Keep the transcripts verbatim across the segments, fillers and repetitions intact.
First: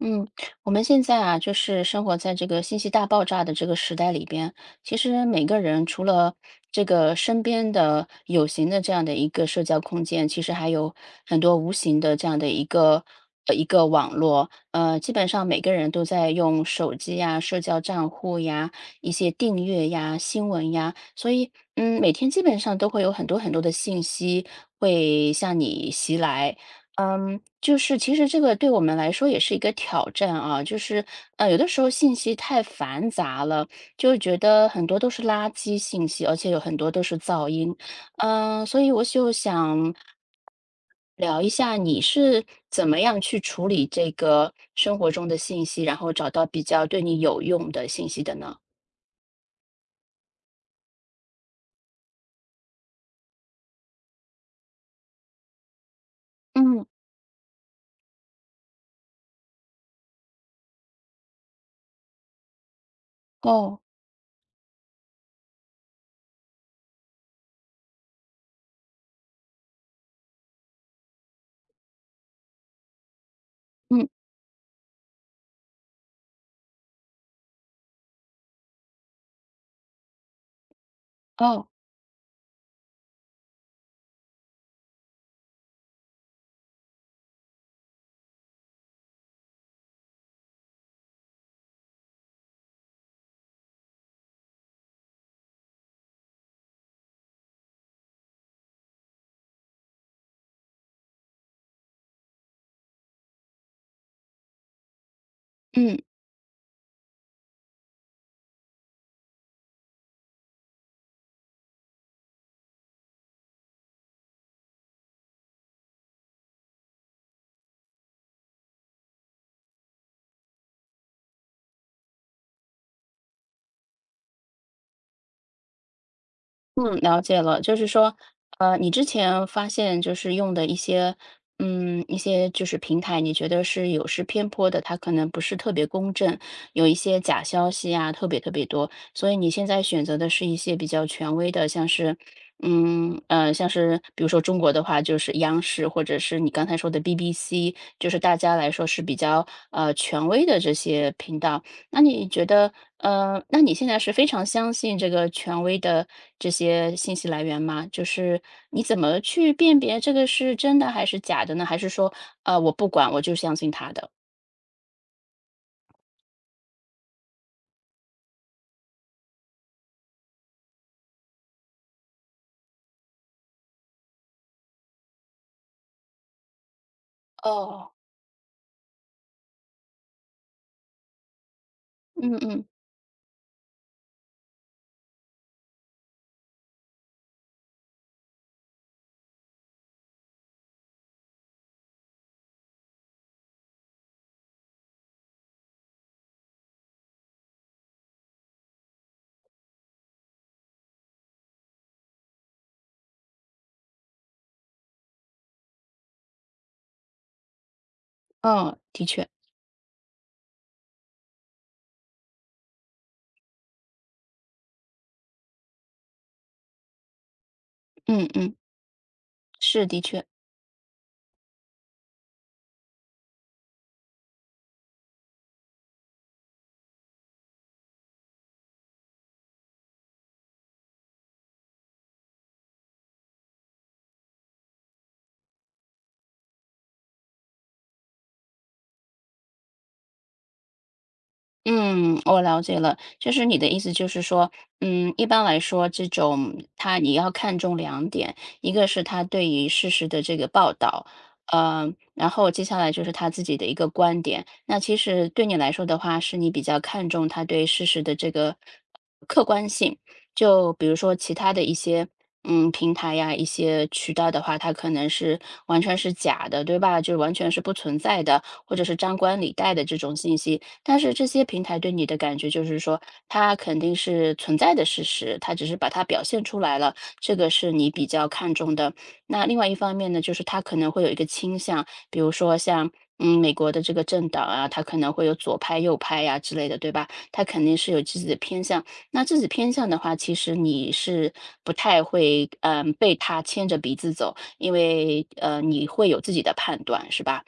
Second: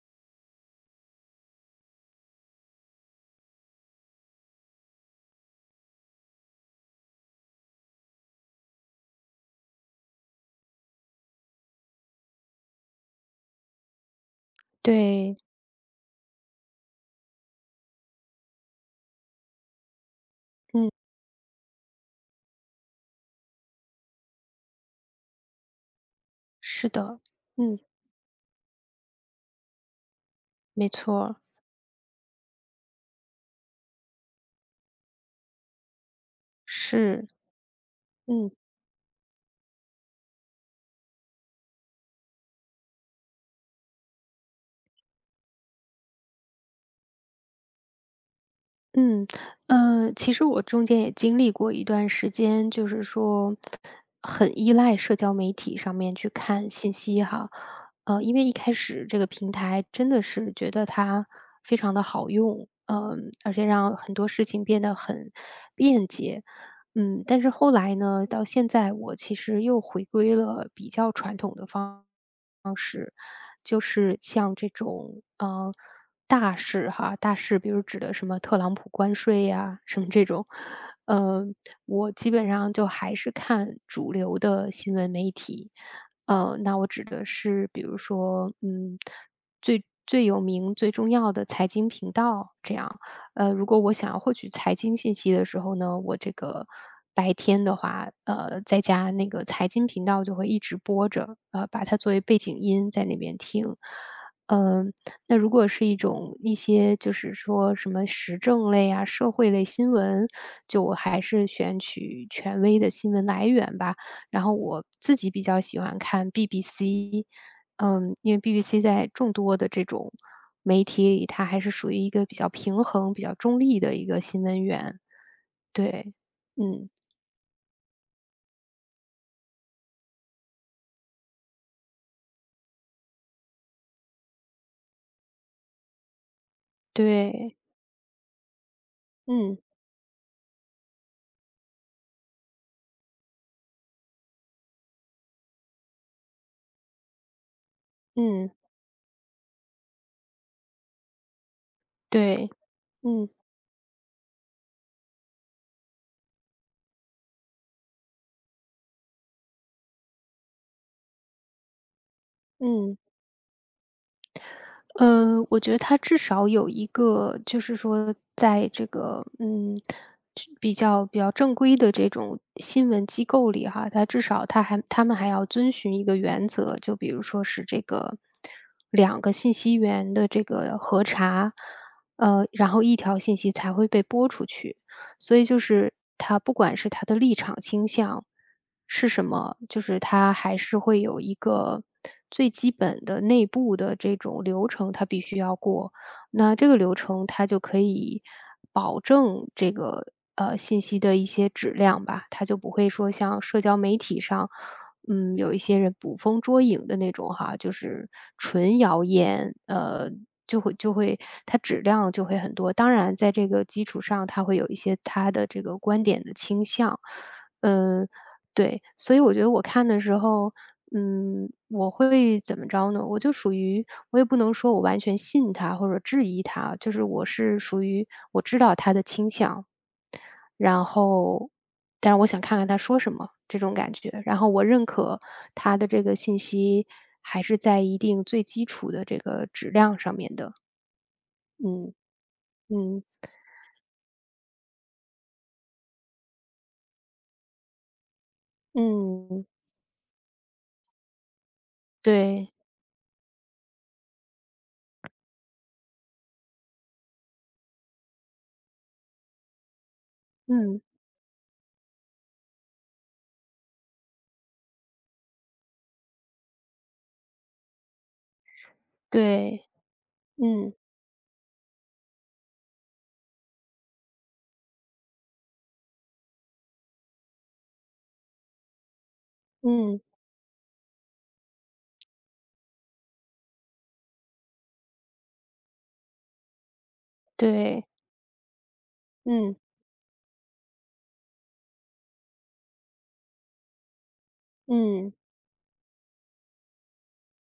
嗯，我们现在啊，就是生活在这个信息大爆炸的这个时代里边。其实每个人除了这个身边的有形的这样的一个社交空间，其实还有很多无形的这样的一个呃一个网络。呃，基本对，上每个人都在用手机呀、社交账户呀、一些订阅呀、新闻嗯，呀，所以嗯，每天基本上都会有很多很多的信息会向你袭来。是的，嗯，就嗯，是其实这个对我们来说也是一个挑战啊，就没是错，呃，有的时候信息太繁杂了，就会觉得很多都是垃圾信息，而且有很多都是是，噪音，嗯嗯，所以我就想聊一下你是怎么样去处理这个生活中的信息，然后找到比较对你有用的信息的呢？嗯，呃，其实我中间也经历过一段时间，就是说很依赖社交媒体上面去看嗯，信息哈。呃，因为一开始这个平台真的是觉得它非常的好用，嗯、而且哦，让很多事情变得很便捷。嗯，但是后来呢，到现在我其实又回归了比较传统的方。方式，就嗯，是像这种嗯，大事哈，大事比如指的什么特朗普关税呀、什么这种。呃，哦，我基本上就还是看主流的新闻媒体。呃，那我指的是比如说，嗯，最最有名、最重要的财经频道这样。呃，如果我想要获取财经信息的时候呢，我这个白天的话，呃，在家那个财经频道就会一直播着，呃，把它作为背景音在那边听。嗯、那如果是一嗯。种一些就是说什么时政类啊、社会类新闻，就我还是选取权威的新闻来源吧。然后我自己比较喜欢看 B B C，嗯，因为 B B C 在众多的这种媒体里，它还是属于一个比较平衡、比较中立的一个新闻源。对，嗯，嗯，了解了，就是说，呃，你之前发现就是用的一些，嗯，一些就是平台，你觉得是有失偏颇的，它可能不是特别公正，有一些假对，消息啊，特别特别多，所以你嗯，现在选择的是一些比较权威的，像是，嗯，呃，像是比如说中国的话，就是央视或者是你刚才说的 B B C,就是大嗯，家来说是比较呃权威的这些频道。那你觉对，得，嗯，呃，那你现在是非常相信这个权威的这些信息来源吗？就是你怎么去辨别这个是真的还是假的呢？还是说，呃，我不嗯。管，我就相信他的？呃，我觉得他至少有一个，就是说在这个，嗯，就比较比较正规的这种新闻机构里哈，他至少他还他们还要遵循一个原则，就比如说是这哦，个两个信息源的这个核查。嗯呃，嗯，然后一条信息才会被播出去。所以就是他不管是他的立场倾向是什么，就是他还是会有一个最基本的内部的这种流程，他必须要过。那这个流程他就可以保证这个呃信息的一些质量吧，他就不会说像社交媒体上嗯，有一些人捕风捉影的那种哈，就是哦，纯谣的确，言。呃，就会就会它质量就会很多。当然，在这个基础上，它会有一些它的这个观点的倾向，嗯，嗯嗯，对。所以我觉得我是看的的时确。候，嗯，我会怎么着呢？我就属于我也不能说我完全信他或者质疑他，就是我是属于我知道他的倾向，然后，但是我想看看他说什么这种感觉。然后我认可他的这个信息还是在一定最基础的这个质量上面的。嗯嗯，我了解了，嗯就是你的意思就是说，嗯，一般来说，这种他你要看重两点，一个是他嗯，对于事实的这个报道，呃，然后对，接下来就是他自己的一个观点。那其实对你来说的话，是你比较看重他对事实的这个客观性。就嗯比如说其他的一些，嗯，平台呀，一些渠道的话，它可能是完全是假的，对吧？就完全是不存在的，或者是张冠李对，戴的这种信息。嗯但是这些平台对你的感觉就是说，它肯定是存在的事实，它只是把它表现出来了，这个是你比较看重的。那另外一方嗯面呢，就是它可能会有一个倾向，比如说像。嗯，美国的这个政党啊，它可能会有左派、右派呀、之类的，对吧？它肯定对，是有自己的偏向。那自己嗯偏向的话，其实你是不太会，嗯，被他牵着鼻子走，因嗯为呃，你会有自己的判断，是吧？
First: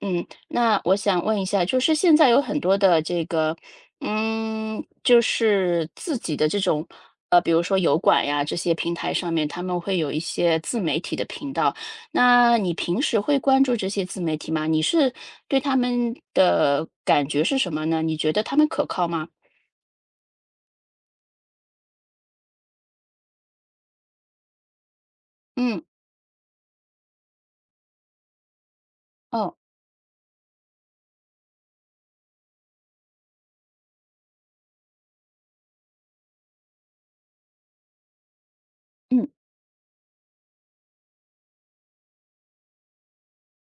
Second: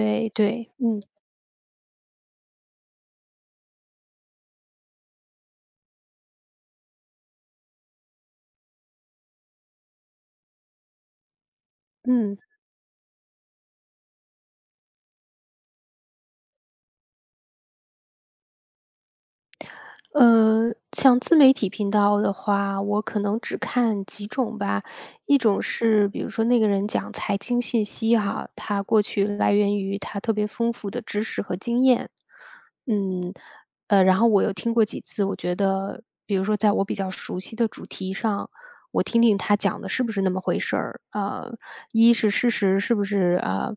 嗯，对，那我嗯想问一下，就是现在有很多的这个，嗯，就是自己的这种，呃，比如说油管呀这些平台上面，他们会有一些自媒体的频道。嗯。那你平时会关注这些自媒体吗？你是对他们的感觉是什么呢？你觉得他们可靠吗？呃，像自媒体频道的话，我可能只看几种吧。一种嗯，是比如说那个人讲财经信息哈，他过去来哦，源于他特别丰富的知识和经验。嗯，呃，然后我又听过几次，我觉得比如说在我比较熟悉的主题上，我听嗯听他讲的是不是那么回事儿。呃，一是事实是不是呃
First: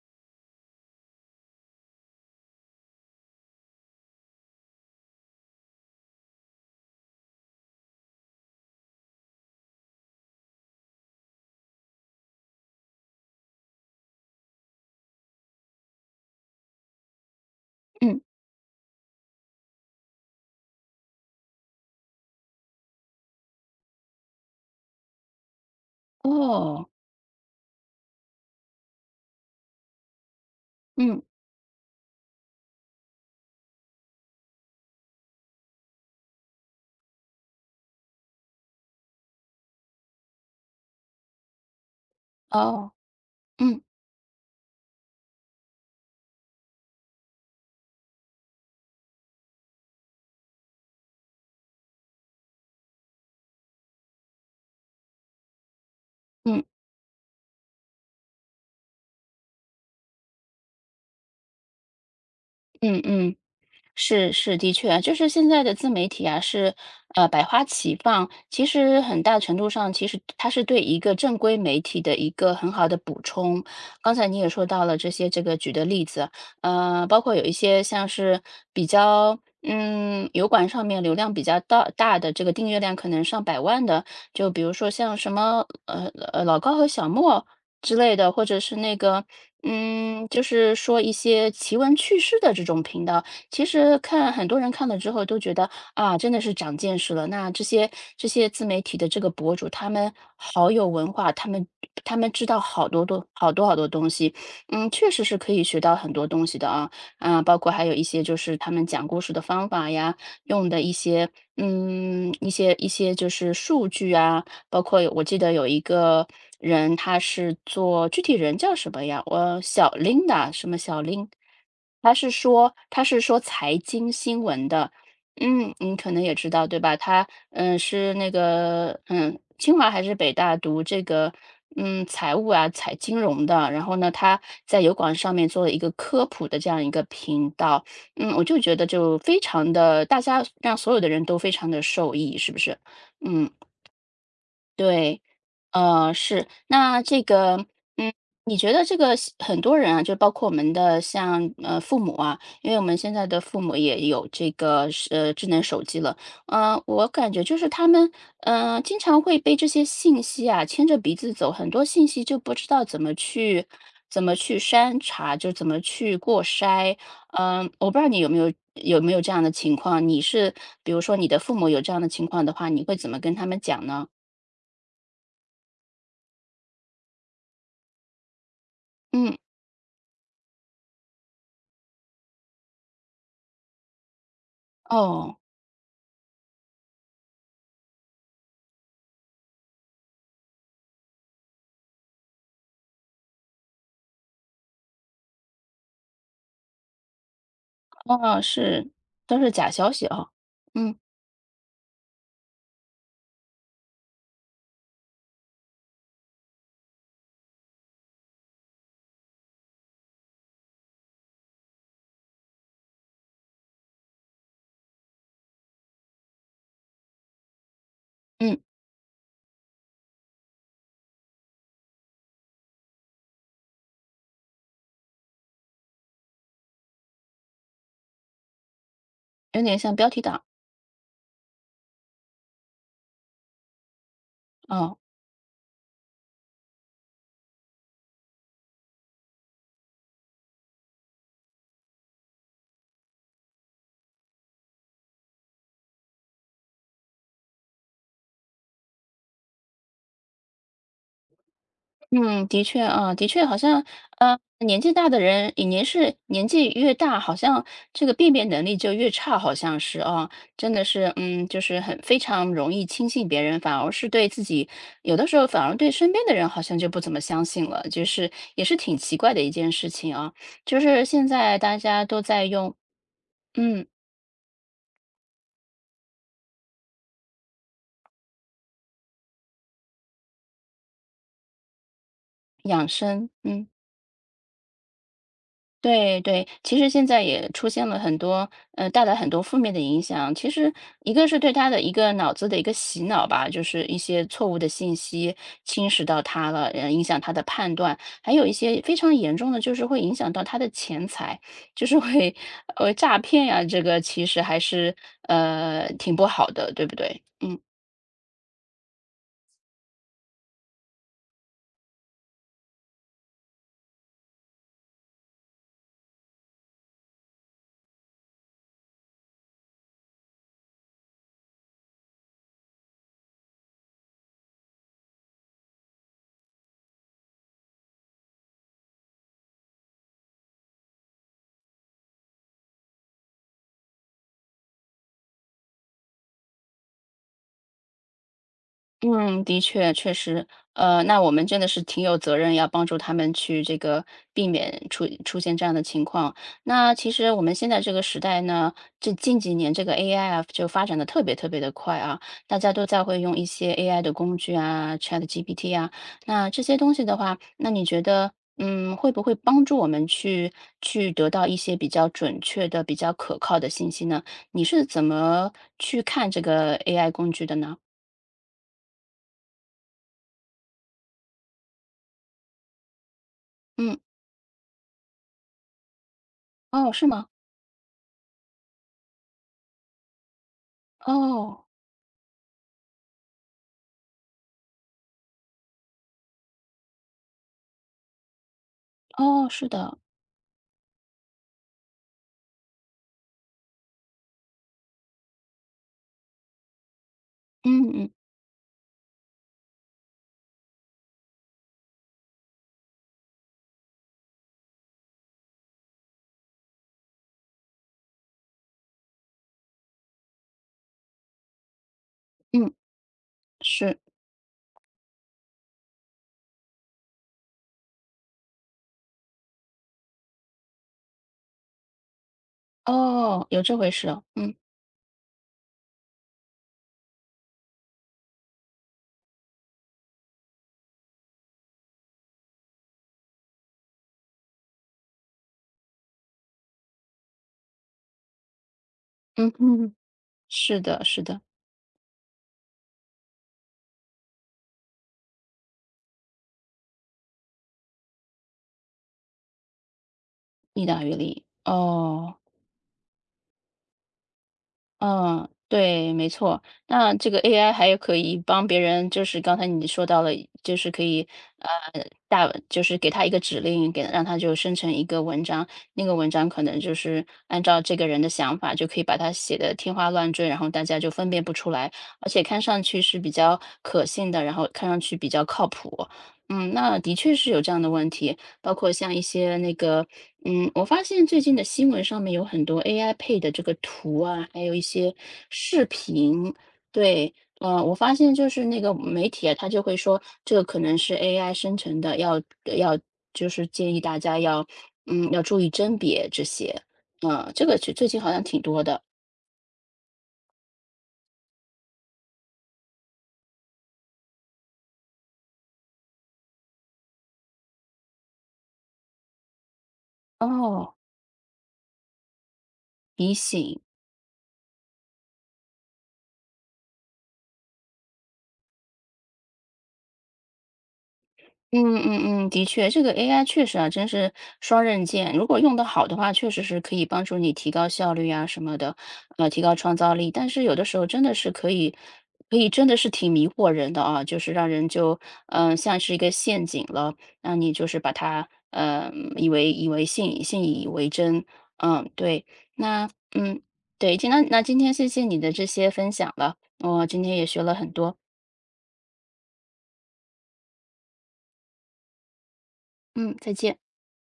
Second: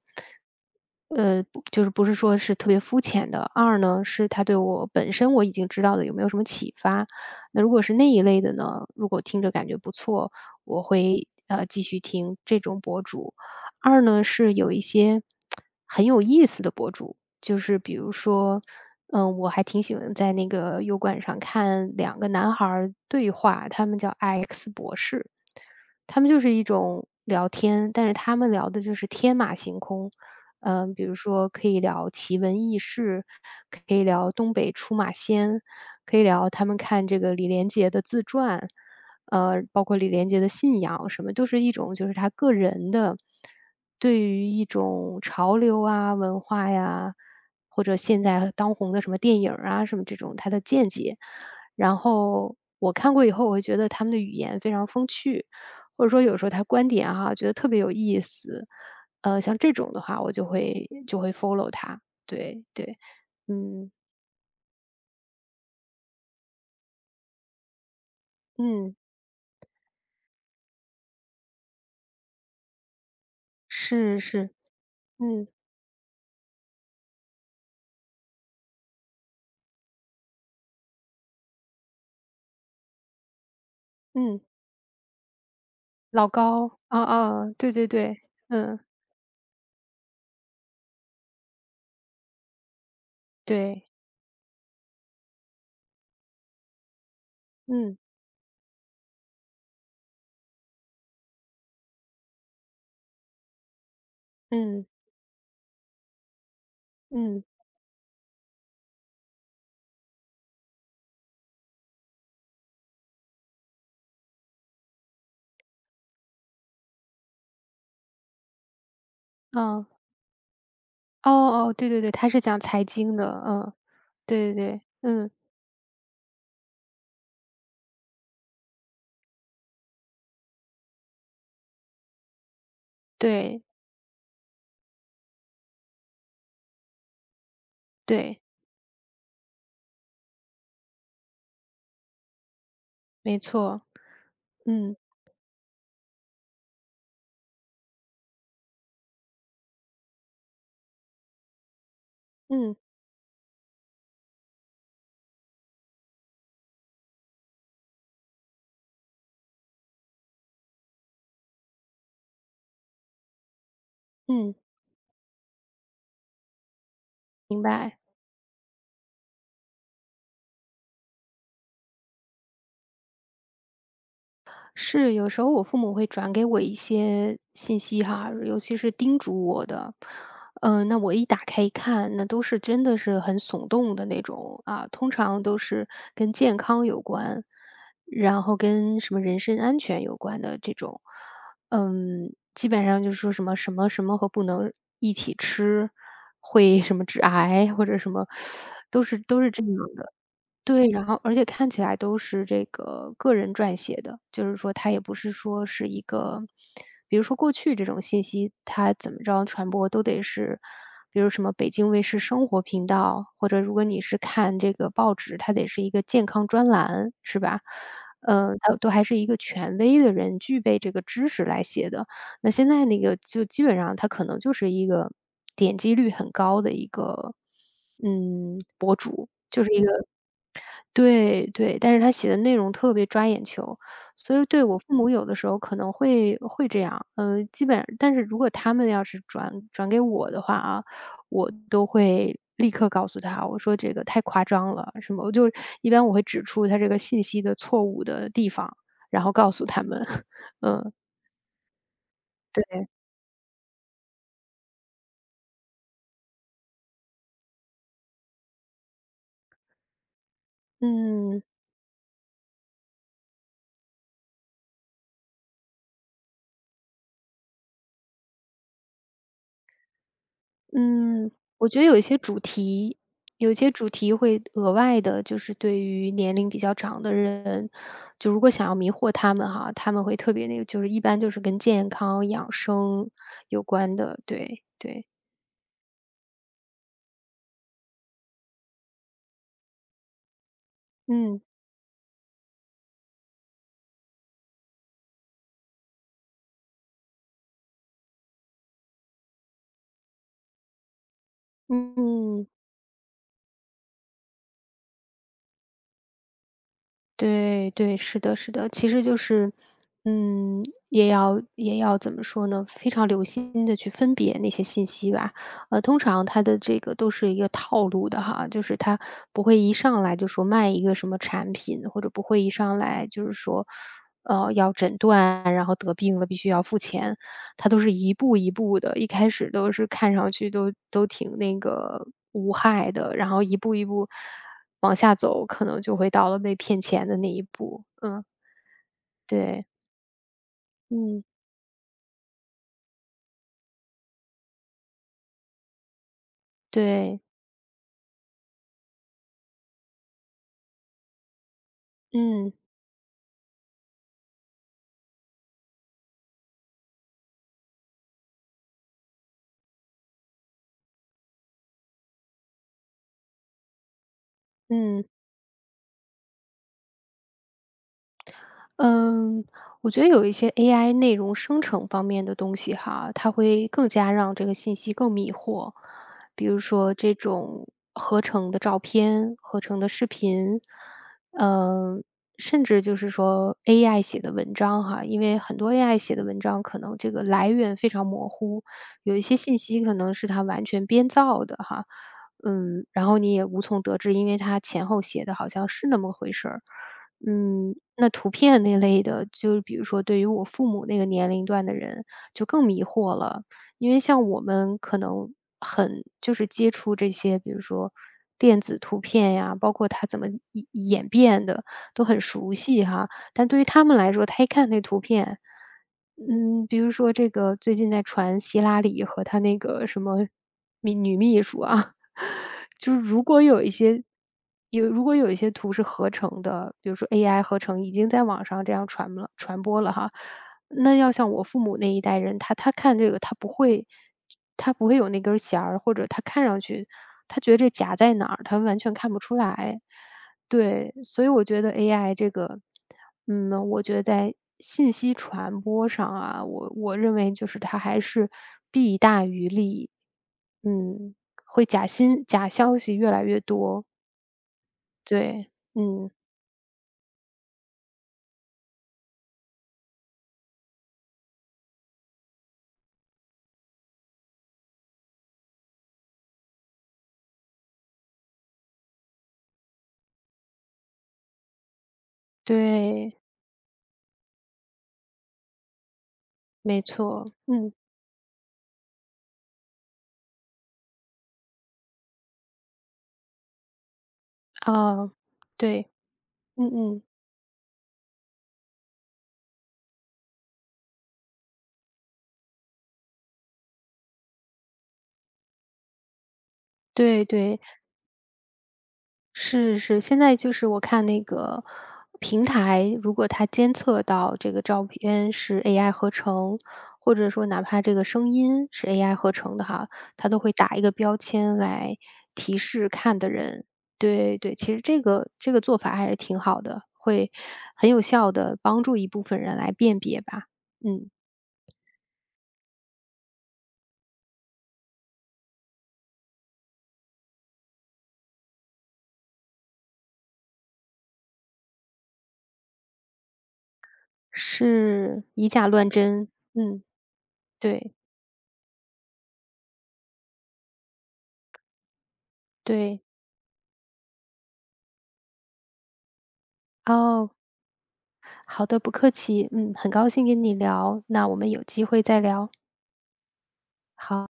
呃，不就是不是说是特别肤浅的。二呢，是他对我本身我已经知道的有没有什么启发。那如果是那一类的呢，如果听着感觉不错，我会呃继续听这种博主。二呢，是有一些很有意思的博主，就是比如嗯，说，嗯，我还挺喜欢在那个油管上看两个男孩儿对话，他们叫 X 博士，他们就是一哦，种聊天，但是他们聊的就是天马行空。嗯，比如嗯，说可以聊奇闻异事，可以聊东北出马仙，可以聊他们看这个李连杰的自传。呃，包括李连杰的信仰什么，都是一种就是他个人哦，的嗯对于一种潮流啊、文化呀，或者现在当红的什么电影儿啊什么这种他的见解。然后我看过以后，我会觉得他们的语言非常风趣，或者说有时候嗯他观点哈、觉得特别有意思。呃，像这种的话，我就会就会 follow 他。对对，嗯嗯嗯。嗯是是，的确啊，就是现在的自媒体啊，是呃百花齐放。其嗯，实很大程度上，其实它是对一个正规媒体的一个很好的补充。刚是才你也是，说到了这些，这嗯个举的例子，呃，包括有一些像是比较。嗯，油管上面流量比较大大的这个订阅量可能上百万的，嗯。就比如说像什么呃老呃老高高，和哦小莫哦，对对之类对，的，或者是嗯，那个嗯，就是说一些奇闻趣事的这种频道，其对，实看很多人看了之后都觉得啊，真的是长见识了。那这些嗯这些自媒体的这个博主，他们好有文化，他们他们知道好多多好多好多东西，嗯嗯，确实是可以学到很多东西的啊啊，嗯，包括还有一些就是他们讲故事的方法呀，用的一些嗯一些一些就是数据啊，包括有我记得有一个人他是做具体人叫什么呀？我嗯，小琳达什么小琳。哦哦，对对对，他他是是讲说财他经是说的，嗯，财经新对对闻对，的。嗯，嗯，你可能也知道，对吧？他，嗯，是那个，嗯，清华还是北大读这个，嗯，财务啊，财金融对的。然后呢，他在油管上面做了一个科普的这样一个频道。嗯，对，我就觉得就非常的，大家让所有的人都非常的受益，是不是？没嗯。错，嗯对，呃，是。那这个，嗯，你觉得这个西很多人啊，就包括我们的像呃父母啊，因嗯为我们现在的父母也有这个是呃智能手机了，呃，我感觉就是他们呃经常会被这些信息啊牵着鼻子走，很多信息就不知道怎么去怎么嗯，去筛查，就怎么去过筛。明嗯、我不白。知道你有没有有没有这样的情况，你是比如说你的父母有这样的情况的话，你会怎么跟他们讲呢？是，有时候我父母会转给我一些信息哈，尤其是叮嗯。嘱我的。嗯，那我一打开一看，那都是真的是很耸动的那种啊，通哦，常都是跟健康有关，然后跟什么人身安全有关的这种。嗯，基本上就是说什么什么什么和不能一起吃，会什么致癌或者什么，哦，是，都是都都是是这假样消息的。哦。对，嗯，然后而且看起来都是这个个人撰写的，就是说它也不是说是一个，比如说过去这种信息，它怎么着传播都得是，比如什么北京卫视生活频道，或者如果你是看这个报纸，它得是一个健康专栏，是吧？嗯，嗯，它都还是一个权威的人具备这个知识来写的。那现在那个就基本上它可能就是一个点击率很高的一个，嗯，博主，有就是点一像个标题党，对对，但是他写的内容特别抓眼球，所以对我父哦。母有的时候可能会会这样。嗯，基本但是如果他们要是转转给我的话啊，我都会立刻告诉他，我说这个太夸张了，什么，我就一般我会指出他这个信息的错误的地方，然后告诉他们，嗯，嗯，的确对，啊，的确好像，呃，年纪大的人，也年是年纪越大，好像这个辨别能力就越差，好像是啊。真的是，嗯。嗯，就是很非常容易轻信别人，反而是对自己有的时候反而对身边的人好像就不怎么相信了，就是也是挺奇怪的一件事情啊。就是现嗯，在我大觉得有一家些都主在用题，有一些嗯，主题会额外的，就是对于年龄比较长的人，就如果想要迷惑他们哈，他们会特别那个，就是一般就是跟健康养养生生，有嗯。关的，对对，对对，其实现在也出现了很多，呃，带来很多负面的影响。其实一个是嗯对他的一个脑子的一个洗脑吧，就是一些错误的信息侵蚀到他了，呃，影响他的判断。还有一些非常严重的，就是会影响到他的钱财，就是会嗯。呃诈骗呀、这个其实还是呃挺不好的，对不对？嗯。对对，是的是的。其实就是，嗯，也要也要怎么说呢，非常留心的去分别那些信息吧。呃，通常它的这个都是一个套路的哈，就是它不会一上来就说卖一个什么产品，或者不会一上来就是说，呃，要诊断，然后得病了必须要付钱。它都是一步一步的，一开始都是看上去都都挺那个无害的，然后一步一步往下走，可能就会到了被骗钱的那一步。嗯，嗯，的对，确，确实，呃，那嗯，我们真的是挺有责任，要帮助他们去这个避免出出现这样的情况。那其对，实我们现在这个时代呢，这近几年这个 A I 啊，就发展的特别特别的快啊，嗯，大家都在会用一些 A I 的工具啊，chat G P T 啊，那这些东西的话，那你觉得，嗯，会不会帮助我们去去得到一些比较准确的、比较可靠的信息呢？你是怎嗯。么去看这个 A I 工具的呢？嗯，我觉得有一些 A I 内容生成方面的东西哈，它会更嗯。加让这个信息更迷惑。比如哦，说是这吗？种合成的照片、合成的视频。哦，嗯，甚至就是说 A I 写的文章哈，因为很多 A I 写的文章可能这个来源非常模糊，有一些哦，信是息可的，能是它完全编造的哈。嗯，然后你也无从得知，因为它前后写的好像是那么回事儿。嗯，嗯嗯那图片那类的，就是比如说对于我父母那个年龄段的人，就更迷惑了。因为像我们可能很就是接触这些，比如说电子图片呀，包括它怎么演演变的嗯，哈。但对于他们是，来说，他一看那图片，嗯，比如说这个最近在传希拉里和她那个什么秘女秘书啊，就是如果哦，有有一这回些事哦，嗯有如果有一些图是合成的，比如说 A I 合成已经在网上这样传了传播了哈，那要像我父母那一代人，他他看这个他不会他不会有那根弦儿，或者他看上去他觉得这夹在哪儿，他完全看不出嗯来。嗯，嗯是对，的，是所以的，我觉得 A I 这个，嗯，我觉得在信息传播上啊，我我认为就是它还是弊大于利。意大于嗯，利，会假新哦。假消息越来越多，嗯，对，嗯，对，没错。那这个 A I 还有可以帮别人，就是刚才你说到了，就是可以呃大，就是给他一个指令，给让他就生成一个文章，那个文章可能就是按照这个人的想法，就可以把它写的天花乱坠，然后大家就分辨不出来，而且看上去对，是比较可信的，然后看上去比较靠谱。嗯，没那的错，确是有这嗯，样的问题，包括像一些那个嗯，我发现最近的新闻上面有很多 A I 配的这个图啊，还有一啊，些视对，频。嗯嗯，对，呃，我发现就是那个媒体啊，他就会说这个可能是 A I 生成的，要呃要就是建议大家要嗯要注意甄别这些。对嗯、对。这个是最近好像挺多的是是，现在就是我看那个平台，如果它监测到这个照片是 A I 合成，或者说哪怕这个声音是 A I 合成的哈，它都会打一个哦，标签来提示看的提人。醒。对对，其实这个这个做法还是挺好的，会很有效的帮助一部分人来辨别吧。嗯，嗯嗯嗯，的确，这个 A I 确实啊，真是双刃剑。如果用得好的话，确实是可以帮助你提高效率啊什么的，呃，提高创造力。但是有的时候真的是可以，可以真的是挺迷惑人的啊，就是让人就是以假嗯、呃乱像是一真。个陷嗯，阱了，让你就对是把它嗯以为以为信信以为真。嗯，对，对，那嗯对，今那那今天谢谢你的这些分享了，我今哦。天也学了很多。好的，不客气。嗯，很高兴跟你聊，那我们有机会再聊。嗯，再见。好。